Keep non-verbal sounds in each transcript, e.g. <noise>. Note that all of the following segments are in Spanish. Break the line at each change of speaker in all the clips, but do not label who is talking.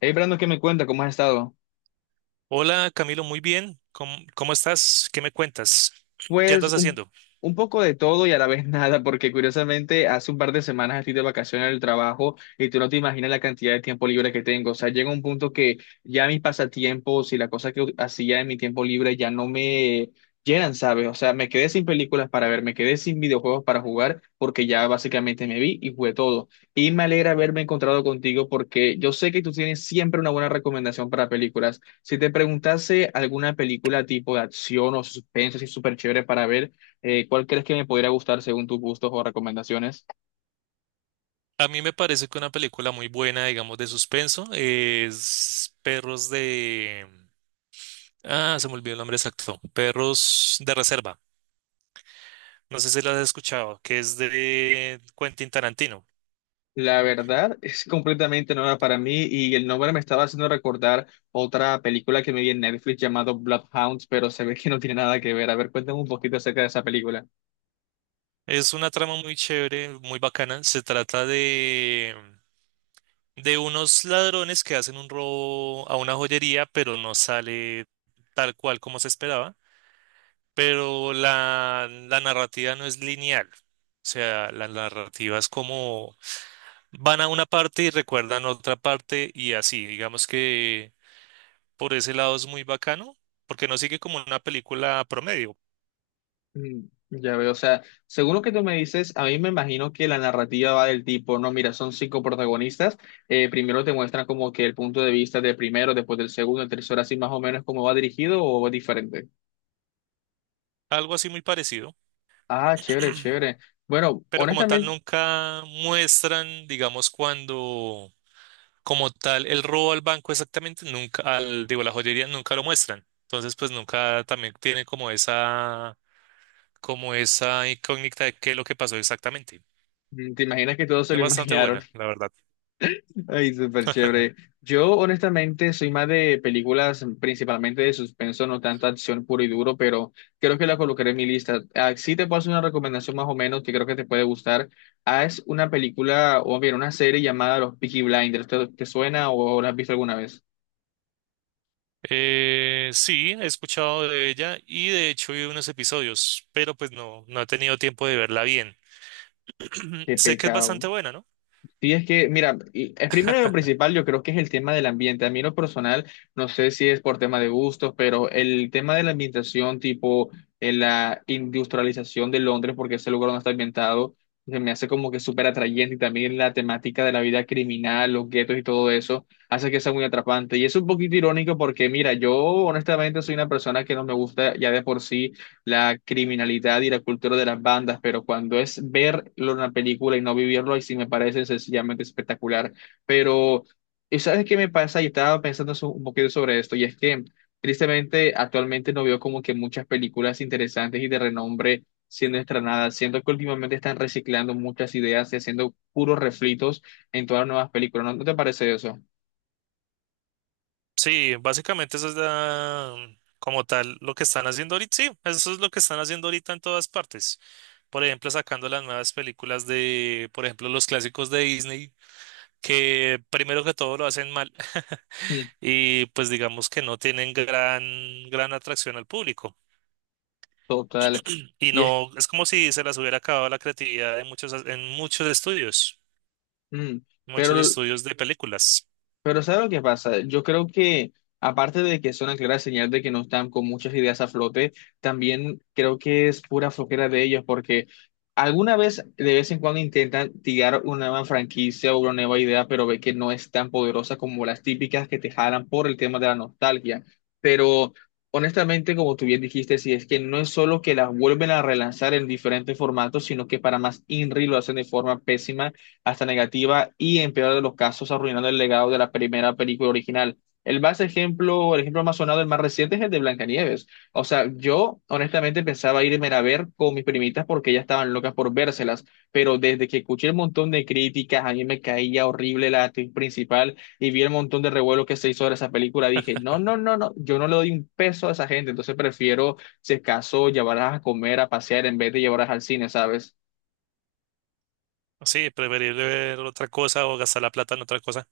Hey, Brando, ¿qué me cuenta? ¿Cómo has estado?
Hola Camilo, muy bien. ¿Cómo estás? ¿Qué me cuentas? ¿Qué
Pues
andas
un,
haciendo?
un poco de todo y a la vez <laughs> nada, porque curiosamente hace un par de semanas estoy de vacaciones del trabajo y tú no te imaginas la cantidad de tiempo libre que tengo. O sea, llega un punto que ya mis pasatiempos y las cosas que hacía en mi tiempo libre ya no me llenan, ¿sabes? O sea, me quedé sin películas para ver, me quedé sin videojuegos para jugar, porque ya básicamente me vi y jugué todo. Y me alegra haberme encontrado contigo porque yo sé que tú tienes siempre una buena recomendación para películas. Si te preguntase alguna película tipo de acción o suspense así súper chévere para ver, ¿cuál crees que me podría gustar según tus gustos o recomendaciones?
A mí me parece que una película muy buena, digamos, de suspenso es Perros de... Ah, se me olvidó el nombre exacto. Perros de Reserva. No sé si la has escuchado, que es de Quentin Tarantino.
La verdad <laughs> es completamente nueva para mí y el nombre me estaba haciendo recordar otra película que me vi en Netflix llamado Bloodhounds, pero se ve que no tiene nada que ver. A ver, cuéntame un poquito acerca de esa película.
Es una trama muy chévere, muy bacana. Se trata de unos ladrones que hacen un robo a una joyería, pero no sale tal cual como se esperaba. Pero la narrativa no es lineal. O sea, la narrativa es como van a una parte y recuerdan otra parte y así. Digamos que por ese lado es muy bacano, porque no sigue como una película promedio,
Mm, ya veo, o sea, según lo que tú me dices, a mí me imagino que la narrativa va del tipo, no, mira, son cinco protagonistas, primero te muestran como que el punto de vista del primero, después del segundo, el tercero, así más o menos cómo va dirigido o es diferente.
algo así muy parecido,
Ah, chévere, chévere. Bueno,
pero como tal
honestamente,
nunca muestran, digamos, cuando como tal el robo al banco exactamente, nunca, al, digo, la joyería nunca lo muestran. Entonces, pues nunca también tiene como esa incógnita de qué es lo que pasó exactamente.
te imaginas que todos se
Es
lo <laughs>
bastante
imaginaron.
buena, la verdad.
Ay, súper chévere. Yo, honestamente, soy más de películas principalmente de suspenso, no tanta acción puro y duro, pero creo que la colocaré en mi lista. Ah, sí te puedo hacer una recomendación más o menos que creo que te puede gustar. Ah, es una película, o bien, una serie llamada Los Peaky Blinders. ¿Te suena o la has visto alguna vez?
Sí, he escuchado de ella y de hecho vi unos episodios, pero pues no he tenido tiempo de verla bien. <clears throat>
Qué
Sé que es
pecado.
bastante buena, ¿no?
Sí, es que, mira, el primero y lo principal yo creo que es el tema del ambiente. A mí en lo personal, no sé si es por tema de gustos, pero el tema de la ambientación, tipo la industrialización de Londres, porque ese lugar donde está ambientado, se me hace como que súper atrayente y también la temática de la vida criminal, los guetos y todo eso, hace que sea muy atrapante. Y es un poquito irónico porque, mira, yo honestamente soy una persona que no me gusta ya de por sí la criminalidad y la cultura de las bandas, pero cuando es verlo en una película y no vivirlo, ahí sí me parece sencillamente espectacular. Pero, ¿Sabes qué me pasa? Y estaba pensando un poquito sobre esto, y es que tristemente actualmente no veo como que muchas películas interesantes y de renombre siendo estrenadas, siendo que últimamente están reciclando muchas ideas y haciendo puros refritos en todas las nuevas películas. ¿No te parece eso?
Sí, básicamente eso es como tal lo que están haciendo ahorita. Sí, eso es lo que están haciendo ahorita en todas partes. Por ejemplo, sacando las nuevas películas de, por ejemplo, los clásicos de Disney, que primero que todo lo hacen mal <laughs>
Mm,
y pues digamos que no tienen gran atracción al público.
total.
Y
Y es,
no, es como si se las hubiera acabado la creatividad en muchos estudios,
mm,
muchos
Pero
estudios de películas.
Pero ¿sabes lo que pasa? Yo creo que, aparte de que es una clara señal de que no están con muchas ideas a flote, también creo que es pura flojera de ellos, porque alguna vez, de vez en cuando, intentan tirar una nueva franquicia o una nueva idea, pero ve que no es tan poderosa como las típicas que te jalan por el tema de la nostalgia. Pero, honestamente, como tú bien dijiste, sí, es que no es solo que las vuelven a relanzar en diferentes formatos, sino que para más INRI lo hacen de forma pésima hasta negativa y en peor de los casos arruinando el legado de la primera película original. El ejemplo más sonado, el más reciente es el de Blancanieves. O sea, yo honestamente pensaba irme a ver con mis primitas porque ellas estaban locas por vérselas, pero desde que escuché el montón de críticas, a mí me caía horrible la actriz principal y vi el montón de revuelo que se hizo de esa película, dije, no, no, no, no, yo no le doy un peso a esa gente, entonces prefiero, si acaso, llevarlas a comer, a pasear en vez de llevarlas al cine, ¿sabes?
Sí, preferible ver otra cosa o gastar la plata en otra cosa.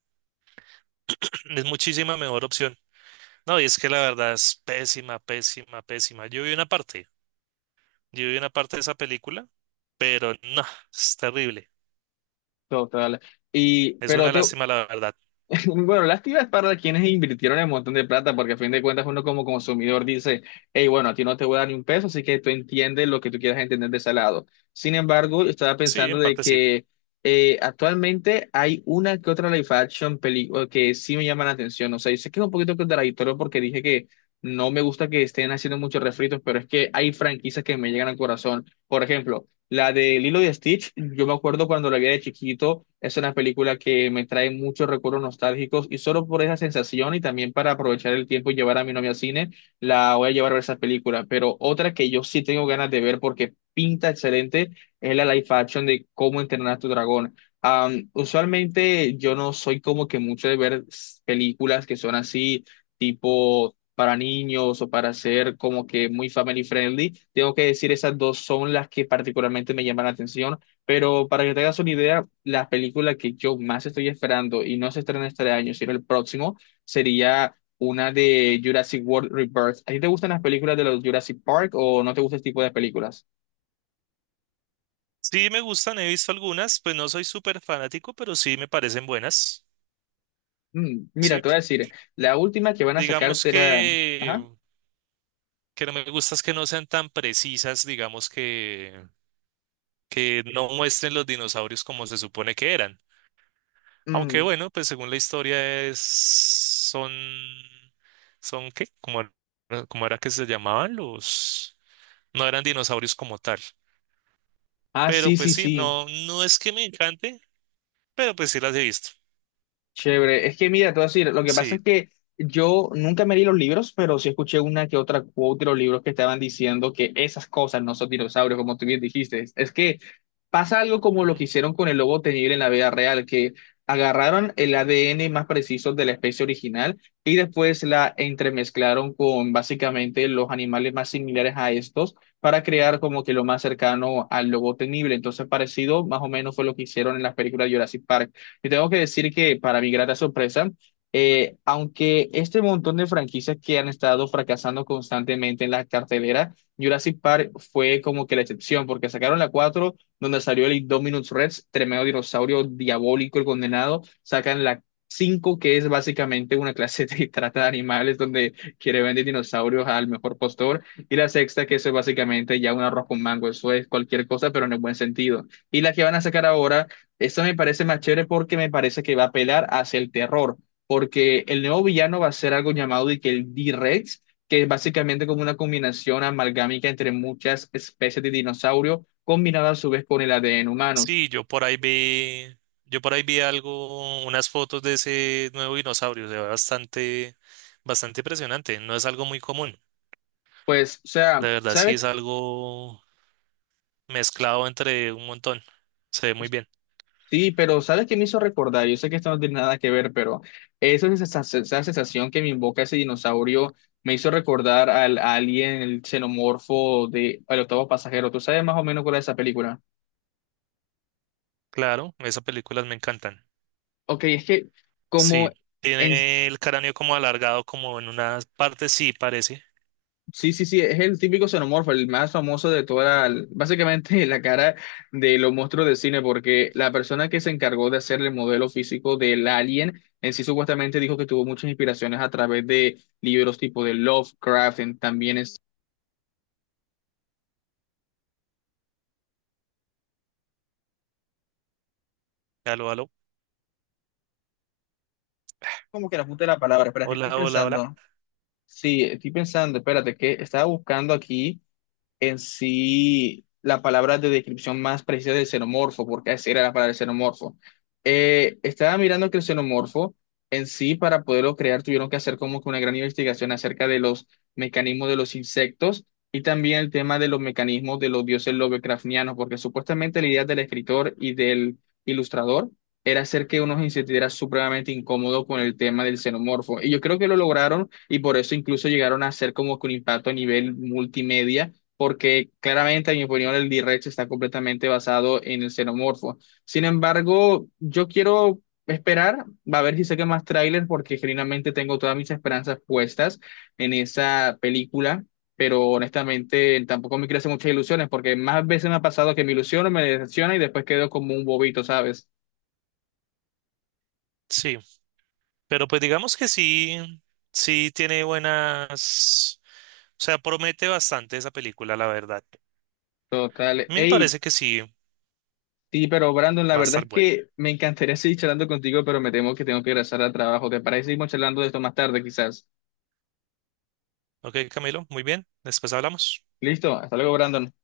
<clears throat> Es muchísima mejor opción. No, y es que la verdad es pésima, pésima, pésima. Yo vi una parte de esa película, pero no, es terrible.
Total. Y,
Es
pero
una
te,
lástima, la verdad.
<laughs> Bueno, lástima es para quienes invirtieron el montón de plata, porque a fin de cuentas uno como consumidor dice, hey, bueno, a ti no te voy a dar ni un peso, así que tú entiendes lo que tú quieras entender de ese lado. Sin embargo, yo estaba
Sí,
pensando
en
de
parte sí.
que actualmente hay una que otra live action película que sí me llama la atención. O sea, yo sé que es un poquito contradictorio porque dije que no me gusta que estén haciendo muchos refritos, pero es que hay franquicias que me llegan al corazón. Por ejemplo, la de Lilo y Stitch, yo me acuerdo cuando la vi de chiquito, es una película que me trae muchos recuerdos nostálgicos y solo por esa sensación y también para aprovechar el tiempo y llevar a mi novia al cine, la voy a llevar a ver esa película. Pero otra que yo sí tengo ganas de ver porque pinta excelente es la live action de Cómo entrenar a tu dragón. Usualmente yo no soy como que mucho de ver películas que son así, tipo para niños o para ser como que muy family friendly. Tengo que decir, esas dos son las que particularmente me llaman la atención, pero para que te hagas una idea, la película que yo más estoy esperando y no se estrena este año, sino el próximo, sería una de Jurassic World Rebirth. ¿A ti te gustan las películas de los Jurassic Park o no te gusta este tipo de películas?
Sí, me gustan, he visto algunas, pues no soy súper fanático, pero sí me parecen buenas.
Mm, mira,
Sí,
te voy a decir, la última que van a
digamos
sacarte era...
que.
Ajá.
Que no me gusta es que no sean tan precisas, digamos que no muestren los dinosaurios como se supone que eran. Aunque
Mm.
bueno, pues según la historia es, son, son qué, como, era cómo era que se llamaban los, no eran dinosaurios como tal.
Ah,
Pero
sí,
pues
sí,
sí,
sí.
no, no es que me encante, pero pues sí las he visto.
Chévere. Es que mira, te voy a decir, lo que pasa
Sí.
es que yo nunca me leí los libros, pero sí escuché una que otra quote de los libros que estaban diciendo que esas cosas no son dinosaurios, como tú bien dijiste. Es que pasa algo como lo que hicieron con el lobo tenible en la vida real, que agarraron el ADN más preciso de la especie original y después la entremezclaron con básicamente los animales más similares a estos para crear como que lo más cercano al lobo tenible. Entonces, parecido más o menos fue lo que hicieron en las películas de Jurassic Park. Te tengo que decir que para mi grata sorpresa, aunque este montón de franquicias que han estado fracasando constantemente en la cartelera, Jurassic Park fue como que la excepción, porque sacaron la 4 donde salió el Indominus Rex, tremendo dinosaurio diabólico, el condenado, sacan la 5 que es básicamente una clase de <laughs> trata de animales, donde quiere vender dinosaurios al mejor postor, y la sexta, que eso es básicamente ya un arroz con mango, eso es cualquier cosa, pero en el buen sentido. Y la que van a sacar ahora, esto me parece más chévere porque me parece que va a apelar hacia el terror, porque el nuevo villano va a ser algo llamado de que el D-Rex, que es básicamente como una combinación amalgámica entre muchas especies de dinosaurio, combinada a su vez con el ADN humano.
Sí, yo por ahí vi algo, unas fotos de ese nuevo dinosaurio, se ve bastante, bastante impresionante, no es algo muy común,
Pues, o sea,
de verdad sí
¿sabes?
es algo mezclado entre un montón, se ve muy bien,
Sí, pero ¿sabes qué me hizo recordar? Yo sé que esto no tiene nada que ver, pero eso es esa sensación que me invoca ese dinosaurio, me hizo recordar al alien, el xenomorfo de El octavo pasajero. ¿Tú sabes más o menos cuál es esa película?
claro, esas películas me encantan,
Ok, es que como
sí,
en...
tiene el cráneo como alargado como en una parte, sí parece,
Sí, sí, sí, es el típico xenomorfo, el más famoso de toda la... Básicamente <laughs> la cara de los monstruos de cine, porque la persona que se encargó de hacer el modelo físico del alien, en sí supuestamente dijo que tuvo muchas inspiraciones a través de libros tipo de Lovecraft, también es...
aló, aló,
Como que la puta de la palabra, espérate, estoy
hola, hola, hola,
pensando. Sí, estoy pensando, espérate, que estaba buscando aquí en sí la palabra de descripción más precisa del xenomorfo, porque esa era la palabra del xenomorfo. Estaba mirando que el xenomorfo en sí, para poderlo crear, tuvieron que hacer como que una gran investigación acerca de los mecanismos de los insectos y también el tema de los mecanismos de los dioses lovecraftianos, porque supuestamente la idea del escritor y del ilustrador era hacer que uno se sintiera supremamente incómodo con el tema del xenomorfo. Y yo creo que lo lograron y por eso incluso llegaron a hacer como que un impacto a nivel multimedia porque claramente, en mi opinión, el D-Rex está completamente basado en el xenomorfo. Sin embargo, yo quiero esperar, va a ver si saca más tráiler, porque genuinamente tengo todas mis esperanzas puestas en esa película, pero honestamente tampoco me crece muchas ilusiones, porque más veces me ha pasado que me ilusiono, me decepciona y después quedo como un bobito, ¿sabes?
sí, pero pues digamos que sí, sí tiene buenas, o sea, promete bastante esa película, la verdad.
Total.
A mí me
Hey,
parece que sí
sí, pero Brandon, la
va a
verdad
estar
es
bueno.
que me encantaría <laughs> seguir charlando contigo, pero me temo que tengo que regresar al trabajo. ¿Te parece que seguimos charlando de esto más tarde, quizás?
Ok, Camilo, muy bien. Después hablamos.
Listo, hasta luego, Brandon.